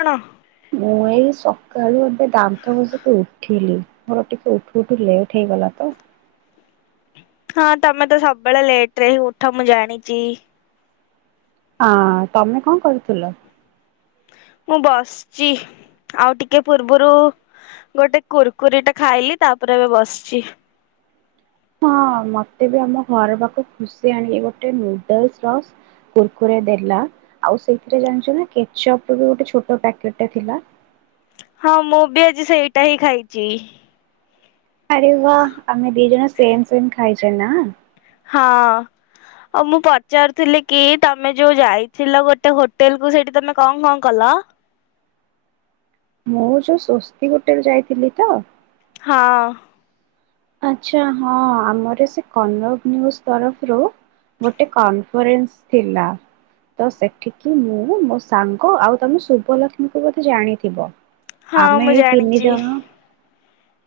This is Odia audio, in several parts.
କଅଣ? ମୁଁ ଏଇ ସକାଳୁ ଏବେ ଦାନ୍ତ ଘସିକି ଉଠିଲି। ମୋର ଟିକେ ଉଠୁ ଉଠୁ ଲେଟ୍ ହେଇଗଲା ତ [inaudible] ହଁ ତମେ ତ ସବବେଳେ ଲେଟ ରେ ହିଁ ଉଠ। ମୁଁ ଜାଣଚି ହଁ-ଅଁ, ତମେ କଅ କରୁଥୁଲ? ମୁଁ ବସଚି ଆଉ ଟିକେ ପୂରବୁରୁ ଉ ଗୋଟେ କୁୁରକୁରି ଟେ ଖାଇଲି। ତାପରେ ଏବେ ବସିଚି। ହଁ ମତେ ବି ଆମ ଘର ପାଖକୁ ଖୁସି ଆଣିକି ଗୋଟେ ନୁଡଲସ ର କୁରକୁରେ ଦେଲା। ଆଉ ସେଇଥିରେ ଜାଣିଛ ନା କେଚଅପ ବି ଗୋଟେ ଛୋଟ ପ୍ୟାକେଟ ଟେ ଥିଲା। [inaudible] ହଁ ମୁଁ ବି ଆଜି ସେଇଟା ହିଁ ଖାଇଚି। ଆରେ ୱା ଆମେ ଦି ଜଣ ସେମ ସେମ ଖାଇଚେ ନା ଆ? ହଁ ଅଁ, ଆଉ ମୁଁ ପଚାରୁଥିଲି କି ତମେ ଯୋଉ ଯାଇଥିଲ ଗୋଟେ ହୋଟେଲ କୁ ସେଇଠି ତମେ କଣ କଣ କଲ? [inaudible] ମୁଁ ଯୋଉ ସ୍ଵସ୍ତିକ ହୋଟେଲ ଯାଇଥିଲି ତ? ହଁ ଅଁ। ଆଛା ହଁ ଆମର ସେ କନକ ନିଉଜ ତରଫରୁ, ଗୋଟେ କନଫରେନ୍ସ ଥିଲା, ତ ସେଠିକି ମୁଁ ମୋ ସାଙ୍ଗ ଆଉ ତମ ଶୁଭ ଲକ୍ଷ୍ମୀଙ୍କୁ ବୋଧେ ଜାଣିଥିବ। ହଁ ଆମେ ମୁଁ ଏଇ ତିନି ଜାଣିଚି ଜଣ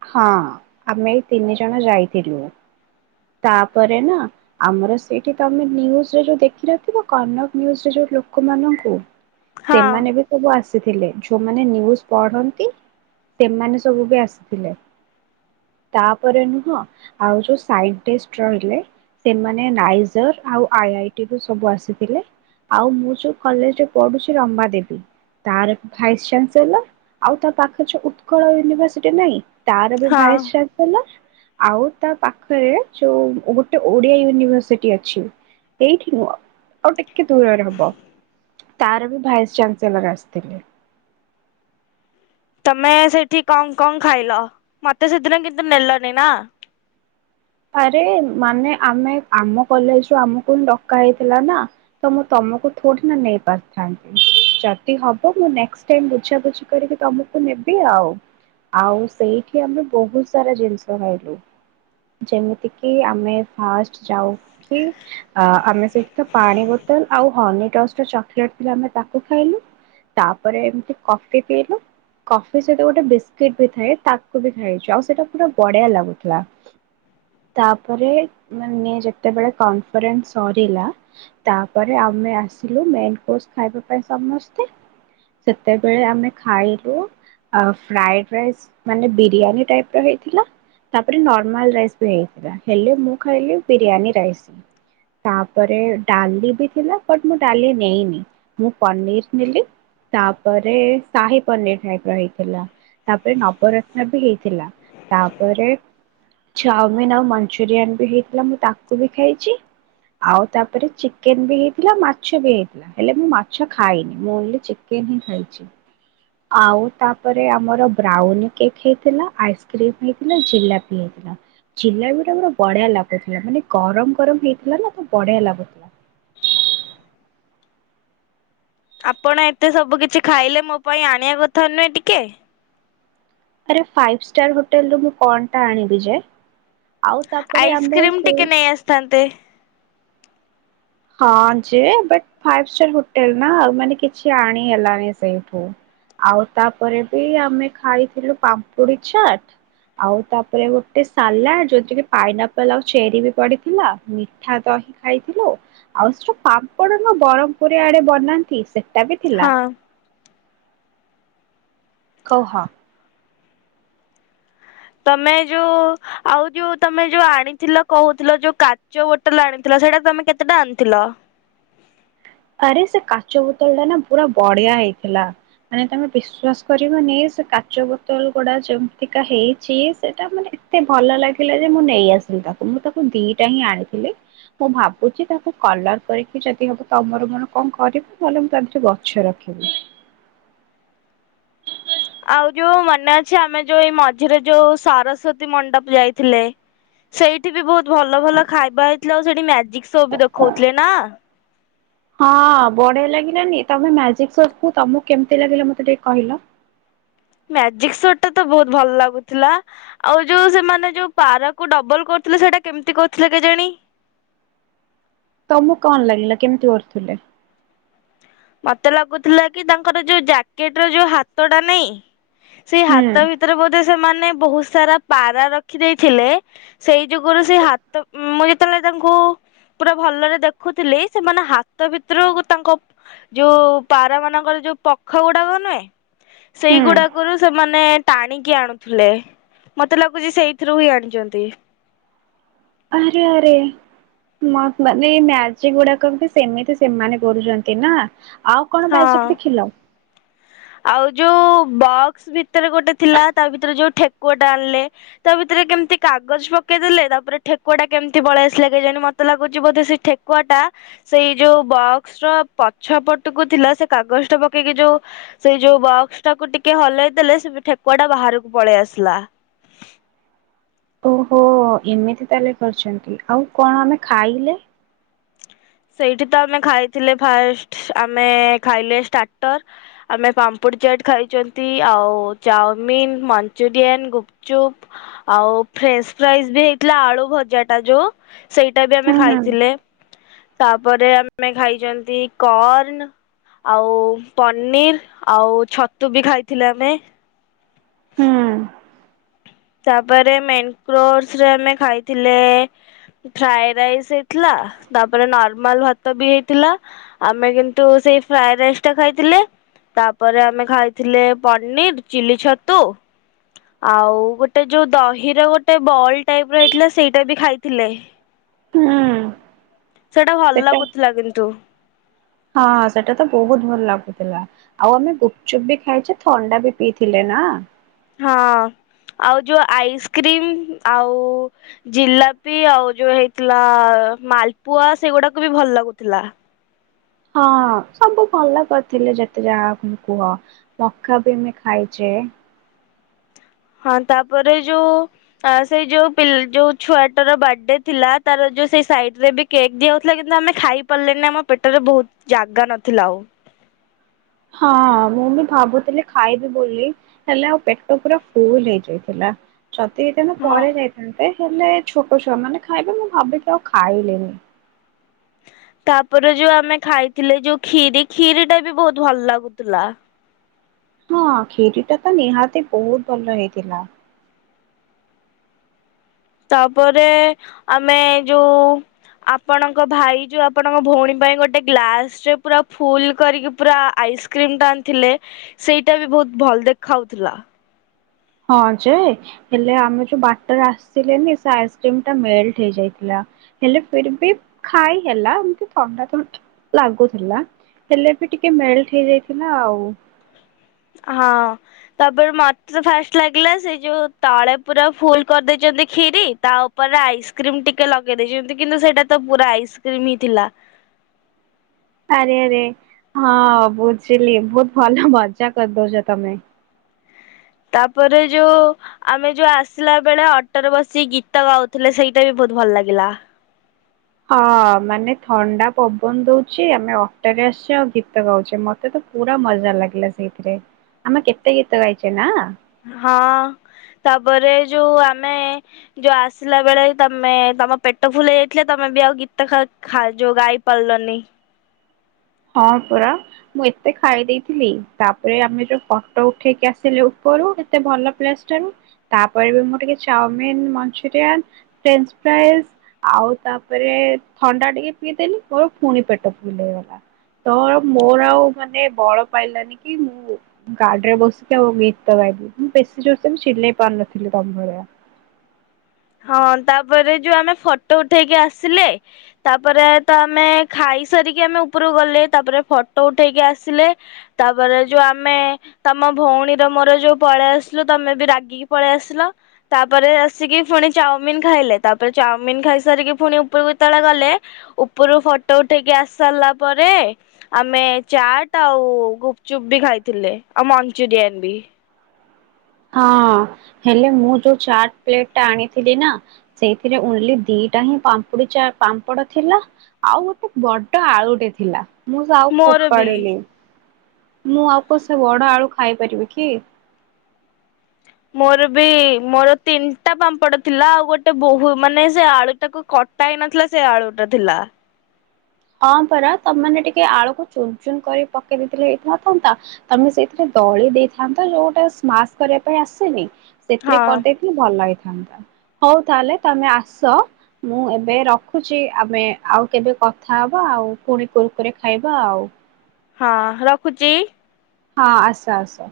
ହଁ ଅଁ, ଆମେ ଏଇ। ତିନି ଜଣ ଯାଇଥିଲୁ, ତାପରେ ନା, ଆମର ସେଇଠି ତମେ ନିଉଜରେ ଯୋଉ ଦେଖି ନଥିବ, କନକ ନିଉଜରେ ଯୋଉ ଲୋକମାନଙ୍କୁ ହଁ ସେମାନେ ବି ସବୁ ଆସ ଯୋଉମାନେ ନିଉଜ ପଢନ୍ତି, ସେମାନେ ସବୁ ବି ଆସିଥିଲେ। ତାପରେ ନୁହଁ, ଆଉ ଯୋଉ ସାଇଟେଷ୍ଟ ରହିଲେ ସେମାନେ ନାଇଜର ଆଉ ଆଇ ଆଇ ଟି ରୁ ସବୁ ଆସିଥିଲେ, ଆଉ ମୁଁ ଯୋଉ କଲେଜରେ ପଢୁଚି ରମାଦେବୀ, ତାର ଭାଇସ ଚାାନସେଲର, ଆଉ ତା ପାଖରେ ଯୋଉ ଉତ୍କଳ ୟୁନିଭରସିଟି ନାଇଁ। [inaudible] ତାର ବି ହଁ। ଭାଇସ ଚାନ ଆଉ ତା ପାଖରେ, ଯୋଉ ଗୋଟେ ଓଡିଆ ୟୁନିଭରସିଟି ଅଛି, ସେଇଠି ନୁଅ, ଆଉଟିକେ ଟିକେ ଦୂରରେ ହବ ତାର ବି ଭାଇସ୍ ଚାଞ୍ଚସେଲର ଆସିଥିଲେ। ତମେ ସେଇଠି କଣ କଣ ଖାଇଲ ମତେ ସେଦିନ କିନ୍ତୁ ନେଲନି ନା। ଆରେ ମାନେ ଆମେ ଆମ କଲେଜରୁୁ ଆମକୁ ହି ଡକା ହେଇଥିଲା ନା ତ ମୁଁ ତମକୁ ଥୋଡ଼ି ନା ନେଇ ପାରିଥାନ୍ତି ଯଦି ହବ ମୁଁ ବୁଝାବୁଝି କରିକି ତମକୁ ନେବି ଆଉ ଆଉ ସେଇଠି ଆମେ ବହୁତ ସାରା ଜିନିଷ ଖାଇଲୁ। ଯେମିତି କି ଆମେ ଫାଷ୍ଟ ଯାଉକି ଆମେ ସେଠି ତ ପାଣି ବୋତଲ ଆଉ ହନିଟସ ର ଚକୋଲେଟ ଥିଲା ଆମେ ତାକୁ ଖାଇଲୁ ତାପରେ ଏମତି କଫି ପିଇଲୁ କଫି ସହିତ ଗୋଟେ ବିସ୍କୁିଟ ବି ଥାଏ ତାକୁ ବି ଖାଇଛୁ। ଆଉ ସେଇଟା ପୁରା ବଢିଆ ଲାଗୁଥିଲା। ତାପରେ ମାନେ ଯେତେବେଳେ କନଫରେନ୍ସ ସରିଲା ତାପରେ ଆମେ ଆସିଲୁ ମେନକୋର୍ସ ଖାଇବା ପାଇଁ। ସମସ୍ତେ ସେତେଵେଳେ ଆମେ ଖାଇଲୁ ଫ୍ରାଏଡ ରାଇସ ମାନେ ବିରିୟାନୀ ଟାଇପର ହେଇଥିଲା ତାପରେ ନର ମାଲ ରାଇସ୍ ବି ହେଇଥିଲା ହେଲେ ମୁଁ ଖାଇଲି ବିରିୟାନୀ ରାଇସ୍ ତାପରେ ଡାଲି ବି ଥିଲା ବଟ୍ ମୁଁ ଡାଲି ନେଇନି ମୁଁ ପନିର ନେଲି ତାପରେ ସାହି ପନିର ଟାଇପ ର ହେଇଥିଲା ତାପରେ ନବରତ୍ନ ବି ହେଇଥିଲା ତାପରେ। ଚାଓମିନ୍ ଆଉ ମଞ୍ଚୁରିଆନ ବି ହେଇଥିଲା। ମୁଁ ତାକୁ ବି ଖାଇଛି ଆଉ ତାପରେ ଚିକେନ ବି ହେଇଥିଲା ମାଛ ବି ହେଇଥିଲା ହେଲେ ମୁଁ ମାଛ ଖାଇନି ମୁଁ ଓନ୍ଲି ଚିକେନ ହିଁ ଖାଇଛି ଆଉ ତାପରେ ଆମର ବ୍ରାଉନିକେକ୍ ହେଇଥିଲା ଆଇସ୍କ୍ରିମ ହେଇଥିଲା ଜିଲାପି। ବି ହେଇଥିଲା ଜିଲାବି ଟା ପୁରା ବଢିଆ ଲାଗୁଥିଲା ମାନେ ଗରମ ଗରମ ହେଇଥିଲା ନା ତ ବଢିଆ ଲାଗୁଥିଲା। ଆପଣ ଏତେ ସବୁ କିଛି ଖାଇଲେ ମୋ ପାଇଁ ଆଣିବା କଥା ନୁହେଁ ଟିକେ। ଆରେ ଫାଇଭ୍ ଷ୍ଟାର ହୋଟେଲ ରୁ ମୁଁ କଣ ଟା ଆଣିବି ଯେ। ଆଉ ତାପରେ ଆମେ ଆଇସ୍କ୍ରିମ ସେ ଟିକେ ନେଇ ଆସିଥାନ୍ତେ। ହଁ ଯେ ବଟ୍ ଫାଇଫ୍ ଷ୍ଟାର ହୋଟେଲ ନା ଆଉ ମାନେ କିଛି ଆଣି ହେଲାନି ସେଇଠୁ ଆଉ ତାପରେ ବି ଆମେ ଖାଇଥିଲୁ ପାମ୍ପୁଡି ଚାଟ ଆଉ ତାପରେ ଗୋଟେ ସାଲାଡ ଯୋଉଥିରେ କି ପାଇନାପଲ୍ ଆଉ ଚେରି ବି ପଡିଥିଲା ମିଠା ଦହି ଖାଇଥିଲୁ। ଆଉ ସେ ପାମ୍ପଡ ନା ବରହମପୁରୀ ଆଡେ ବନାନ୍ତି ସେ। ଟା ବି ଥିଲା। ହଁ କହ। ତମେ ଯୋଉ ଆଉ ଯୋଉ ତମେ ଯୋଉ ଆଣିଥିଲ କହୁଥିଲ ଯୋଉ କାଚ ବୋଟଲ ଆଣିଥିଲ ସେଇଟା ତମେ କେତେଟା ଆଣିଥିଲ। ଆରେ ସେ କାଚ ବୋତଲ ଟା ନା ପୁରା ବଢିଆ ହେଇଥିଲା ମାନେ ତମେ ବିଶ୍ୱାସ କରିବନି ସେ କାଚ ବୋତଲ ଗୁଡା ଯେମତିକା ହେଇଛି ସେଟା ମାନେ ଏତେ ଭଲ ଲାଗିଲା ଯେ ମୁଁ ନେଇ ଆସିଲି ତାକୁ ମୁଁ ତାକୁ ଦିଟା ହିଁ ଆଣିଥିଲି ମୁଁ ଭାବୁଛି ତାକୁ କଲର କରିକି ଯଦି ହବ। ତମର ମୋର କଣ କରିବ ନହେଲେ ମୁଁ ତା ଧରେ ଗଛ ରଖିବି। ଆଉ ଯୋଉ ମନେ ଅଛି ଆମେ ଯୋଉ ଏଇ ମଝିରେ ଯୋଉ ସରସ୍ଵତୀ ମଣ୍ଡପ ଯାଇଥିଲେ ସେଇଠି ବି ବହୁତ ଭଲ ଭଲ ଖାଇବା ହେଇଥିଲା ଆଉ ସେଇଠି ମ୍ୟା ଜିକ୍ ସୋ ବି ଦେଖଉଥିଲେ ନା। ହଁ ବଢିଆ ଲାଗିଲାନି ତମେ ମ୍ୟାଜିକ ସୋ କୁ ତମକୁ କେମିତି ଲାଗିଲା ମତେ ଟିକେ କହିଲ। ମ୍ୟାଜିକ ସୋଟା ତ ବହୁତ ଭଲ ଲାଗୁଥିଲା। ଆଉ ଯୋଉ ସେମାନେ ଯୋଉ ପାରାକୁ ଡବଲ କରୁଥିଲେ ସେଟା କେମିତି କରୁଥିଲେ କେଜାଣି। ତମକୁ କଣ ଲାଗିଲା କେମିତି କରୁଥିଲେ। ମତେ ଲାଗୁଥିଲା କି ତାଙ୍କର ଯୋଉ ଜ୍ୟାକେଟ ର ଯୋଉ ହାତ ଟା ନାଇଁ। ସେଇ ହୁଁ ହାତ ଭିତରେ ବୋଧେ। ସେମାନେ ବହୁତ ସାରା ପାରା ରଖି ଦେଇେଇଥିଲେ। ସେଇ ଯୁଗରୁ ସେ ହାତ ମୁଁ ଯେତେବେଳେ ତାଙ୍କୁ ପୁରା ଭଲରେ ଦେଖୁଥିଲି ସେମାନେ ହାତ ଭିତରୁ ତାଙ୍କ। ଯୋଉ ପାରା ମାନଙ୍କର ଯୋଉ ପଖ ଗୁଡାକ ନୁହେଁ। ହୁଁ ସେଇଗୁଡାକରୁ ସେ। ମାନେ ଟାଣିକି ଆଣୁଥିଲେ ମତେ ଲାଗୁଛି ସେଇଥିରୁ ହିଁ ଆଣିଛନ୍ତି। ଆରେ ଆରେ ମାନେ ମ୍ୟାଜିକ ଗୁଡାକ ବି ସେମିତି ସେମାନେ କରୁଛନ୍ତି ନା। ଆଉ କଣ ହଁ। ମ୍ୟାଜିକ ଦେଖିଲ। ଆଉ ଯୋଉ ବକ୍ସ ଭିତରେ ଗୋଟେ ଥିଲା ତା ଭିତରେ ଯୋଉ ଠେକୁଆ ଟା ଆଣିଲେ ତା ଭିତରେ କେମିତି କାଗଜ ପକେଇ ଦେଲେ ତାପରେ ଠେକୁଆ ଟା କେମିତି ପଳେଇ ଆସିଲା କେଜାଣି ମତେ ଲାଗୁଛି ବୋଧେ ସେ ଠେକୁଆ ଟା ସେଇ ଯୋଉ ବକ୍ସ ର ପଛ ପଟକୁ ଥିଲା ସେ କାଗଜ ଟା ପକେଇକି ଯୋଉ। ସେଇ ଯୋଉ ବକ୍ସ ଟାକୁ ଟିକେ ହଲେଇ ଦେଲେ ସେ ଠେକୁଆ ଟା ବାହାରକୁ ପଳେଇ ଆସିଲା। ଓହୋ ଏମିତି ତାହେଲେ କରିଛନ୍ତି ଆଉ କଣ ଆମେ ଖାଇଲେ। ସେଇଠି ତ ଆମେ ଖାଇଥିଲେ ଫାଷ୍ଟ ଆମେ ଖାଇଲେ ଷ୍ଟାର୍ଟର ଆମେ ପାମ୍ପୁଡ଼ି ଚାଟ ଖାଇଛନ୍ତି ଆଉ ଚାଉମିନ, ମଞ୍ଚୁରିଆନ, ଗୁପଚୁପ ଆଉ ଫ୍ରେଞ୍ଚ ଫ୍ରାଇଜ ବି ହେଇଥିଲା ଆଳୁ ଭଜାଟା ଯୋଉ। ସେଇଟା ବି ଆମେ ହୁଁ ହୁଁ ଖାଇଥିଲେ। ତାପରେ ଆମେ ଖାଇଛନ୍ତି କର୍ଣ ଆଉ ପନିର ଆଉ ଛତୁ ବି ଖାଇଥିଲେ ଆମେ। ହୁଁ। ତାପରେ ମେନକୋର୍ସ ଆମେ ଖାଇଥିଲେ ଫ୍ରାଏ ରାଇସ୍ ହେଇଥିଲା ତାପରେ ନର୍ମାଲ ଭାତ ବି ହେଇଥିଲା ଆମେ କିନ୍ତୁ ସେଇ ଫ୍ରାଏ ରାଇସ୍ ଟା ଖାଇଥିଲେ ତାପରେ ଆମେ ଖାଇଥିଲେ ପନିର, ଚିଲି ଛତୁ ଆଉ ଗୋ ଯୋଉ ଦହିର ଗୋଟେ ବଲ ଟାଇପ ର ରଇଥିଲା ସେଇଟା ବି ଖାଇଥିଲେ। ହୁଁ। ସେଇଟା ଭଲ ସେଟା ଲାଗୁଥିଲା କିନ୍ତୁ। ହଁ ସେଇଟା ତ ବହୁତ ଭଲ ଲାଗୁଥିଲା ଆଉ ଆମେ ଗୁପଚୁପ୍ ବି ଖାଇଚେ ଥଣ୍ଡା ବି ପିଇଥିଲେ ନା ହଁ ଆଉ ଯୋଉ ଆଇସ୍କ୍ରିମ ଆଉ ଜିଲାପି ଆଉ ଯୋଉ ହେଇଥିଲା ମାଲପୁଆ ସେଗୁଡାକୁ ବି ଭଲ ଲାଗୁଥିଲା। ହଁ ସବୁ ଭଲ କରିଥିଲେ ଯେତେ ଜାଗାକୁ କୁହ ମକା ବି ଆମେ ଖାଇଚେ ହଁ ତାପରେ ଯୋଉ ସେଇ ଯୋଉ ଯୋଉ ଛୁଆଟର ବାଡେ ଥିଲା ତାର ଯୋଉ ସେ ସାଇଟ୍ ରେ ବି କେକ୍ ଦିଆହଉଥିଲା କିନ୍ତୁ ଆମେ ଖାଇ ପାରିଲେନି ଆମ ପେଟରେ ବହୁତ ଜାଗା ନଥିଲା ଆଉ ହଁ ମୁଁ ବି ଭାବୁଥିଲି ଖାଇବି ବୋଲି ହେଲେ ଆଉ ପେଟ ପୁରା ଫୁଲ ହେଇଯାଇଥିଲା। ଯଦି ହେଇଥାନ୍ତା ହଁ। ପରେ ଖାଇଥାନ୍ତେ। ହେଲେ ଛୋଟଛୁଆ ମାନେ ଖାଇବେ ମୁଁ ଭାବି କି ଆଉ ଖାଇଲିନି। ତାପରେ ଯୋଉ ଆମେ ଖାଇଥିଲେ ଯୋଉ କ୍ଷୀରି କ୍ଷୀରି ଟା ବି ବହୁତ ଭଲ ଲାଗୁଥୁଲା। ହଁ କ୍ଷୀରିଟା ତ ନିହାତି ବହୁତ ଭଲ ହେଇଥିଲା। ତାପରେ ଆମେ ଯୋଉ ଆପଣଙ୍କ ଭାଇ ଯୋଉ ଆପଣଙ୍କ ଭଉଣୀ ପାଇଁ ଗୋଟେ ଗ୍ଲାସ ରେ ପୁରା ଫୁଲ କରିକି ପୁରା ଆଇସ୍କ୍ରିମ ଟା ଆଣିଥିଲେ ସେଇଟା ବି ବହୁତ ଭଲ ଦେଖାଉଥିଲା। ହଁ ଯେ ହେଲେ ଆମେ ଯୋଉ ବାଟରେ ଆସିଲେନି ସେ ଆଇସ୍କ୍ରିମ୍ ଟା ମେଲ୍ଟ ହେଇଯାଥିଲା ହେଲେ ଫିର୍ ବି ଖାଇ ହେଲା ଏମତି ଥଣ୍ଡା ଥଣ୍ଡା ଲାଗୁଥୁଲା ହେଲେ ବି ଟିକେ ମେଲ୍ଟ୍ ହେଇଯାଇଥିଲା ଆଉ ହଁ ତାପରେ ମତେ ଫାଷ୍ଟ ଲାଗିଲା ସେଇ ଯୋଉ ତଳେ ପୁରା ଫୁଲ କରିଦେଇଚନ୍ତି କ୍ଷୀରି ତା ଉପରେ ଆଇସ୍କ୍ରିମ ଟିକେ ଲଗେଇ ଦେଇଚନ୍ତି। କିନ୍ତୁ ସେଇଟା ତ ପୁରା ଆଇସ୍କ୍ରିମ ହିଁ ଥିଲା। ଆରେ ଆରେ ହଁ ବୁଝିଲି ବହୁତ ଭଲ ମଜା କରିଦଉଚ ତମେ ତାପରେ ଯୋଉ ଆମେ ଯୋଉ ଆସିଲା ବେଳେ ଅଟୋରେ ବସି ଗୀତ ଗାଉଥିଲେ ସେଇଟା ବି ବହୁତ ଭଲ ଲାଗିଲା। ହଁ ମାନେ ଥଣ୍ଡା ପବନ ଦଉଚି ଆମେ ଅଟରେ ଆସିଚେ ଆଉ ଗୀତ ଗାଉଚେ ମତେ ତ ପୁରା ମଜା ଲାଗିଲା ସେଇଥିରେ ଆମେ କେତେ ଗୀତ ଗାଇଚେ ନା ହଁ ତାପରେ ଯୋଉ ଆମେ ଯୋଉ ଆସିଲା ବେଳେ ତମେ ତମ ପେଟ ଫୁଲ୍ ହେଇଯାଇଥିଲେ ତମେ ବି ଆଉ ଗୀତ ଖାଉ-ଖା ଯୋଉ ଗାଇ ପାରିଲନି। ହଁ ପରା ମୁଁ ଏତେ ଖାଇ ଦେଇଥିଲି ତାପରେ ଆମେ ଯୋଉ ଫଟ ଉଠେଇକି ଆସିଲୁ ଉପରୁ ଏତେ ଭଲ ପ୍ଲେସ ଟାରୁ ତାପରେ ବି ମୁଁ ଟିକେ ଚାଓମିିନ ମଞ୍ଚୁରିଆନ୍ ଫ୍ରେଞ୍ଚ ଫ୍ରାଇଜ ଆଉ ତାପରେ ଥଣ୍ଡା ଟିକେ ପିଇଦେଲି ମୋର ପୁଣି ପେଟ ଫୁଲ୍ ହେଇଗଲା। ତ ମୋର ଆଉ ମାନେ ବଳ ପାଇଲାନି କି ମୁଁ ଗାଡିରେ ବସିକି ଆଉ ଗୀତ ଗାଇବି ମୁଁ ବେଶୀ ଜୋର ସେ ବି ଚିଲେଇ ପାରୁନଥିଲି ତମ ଭଳିଆ। ହଁ ତାପରେ ଯୋଉ ଆମେ ଫଟୋ ଉଠେଇକି ଆସିଲେ ତାପରେ ତ ଆମେ ଖାଇସାରିକି ଆମେ ଉପରକୁ ଗଲେ ତାପରେ ଫଟୋ ଉଠେଇକି ଆସିଲେ ତାପରେ ଯୋଉ ଆମେ ତମ ଭଉଣୀର ମୋର ଯୋଉ ପଳେଇ ଆସିଲୁ ତମେ ବି ରାଗିକି ପଳେଇ ଆସିଲ ତାପରେ ଆସିକି ଫୁଣି ଚାଓମିିନ ଖାଇଲେ ତାପରେ ଚାଓମିିନ ଖାଇସାରିକି ଫୁଣି ଉପୁରୁକୁ ଯେତେବେଳେ ଗଲେ ଉପୁରୁ ଫଟୋ ଉଠେଇକି ଆସି ସାରିଲା ପରେ ଆମେ ଚାଟ ଆଉ ଗୁପଚୁପ ବି ଖାଇଥିଲେ ଆଉ ମଞ୍ଚୁରିଆନ ବି ହଁ ହେଲେ ମୁଁ ଯୋଉ ଚାଟ୍ ପ୍ଲେଟ୍ ଟା ଆଣିଥିଲି ନା ସେଇଥିରେ ଓନ୍ଲି ଦିଟା ହିଁ ପାମ୍ପୁଡି ଚା ପାମ୍ପଡ଼ ଥିଲା ଆଉ ଗୋଟେ ବଡ ଆଳୁଟେ ଥିଲା। ମୁଁ ସେ ଆଉ ମୋର ବି ଫୋପାଡ଼ିଲି। ମୁଁ ଆଉ କ ସେ ବଡ ଆଳୁ ଖାଇପାରିବି କି ମୋର ବି ମୋର ତିନିଟା ପାମ୍ପଡ଼ ଥିଲା ଆଉ ଗୋଟେ ବୋହୂ ମାନେ ସେ ଆଳୁ ଟାକୁ କଟା ହେଇ ନଥିଲା ସେ ଆଳୁଟା ଥିଲା। ହଁ ପରା ତମେ ମାନେ ଟିକେ ଆଳୁକୁ ଚୁନ ଚୁନ କରି ପକେଇ ଦେଇଥିଲେ ହେଇିନଥାନ୍ତା ତମେ ସେଇଥିରେ ଦଳି ଦେଇଥାନ୍ତ ଯୋଉଟା ସ୍ମାସ କରିବା ପାଇଁ ଆସେନି। ସେଥିରେ ହଁ କରିଦେଇଥିଲେ ଭଲ ହେଇ ଥାନ୍ତା ହଉ ତାହେଲେ ତମେ ଆସ ମୁଁ ଏବେ ରଖୁଚି ଆମେ ଆଉ କେବେ କ ଥା ହବା ଆଉ ପୁଣି କୁରକୁରେ ଖାଇବା ଆଉ ହଁ ରଖୁଚି। ହଁ ଆସ ଆସ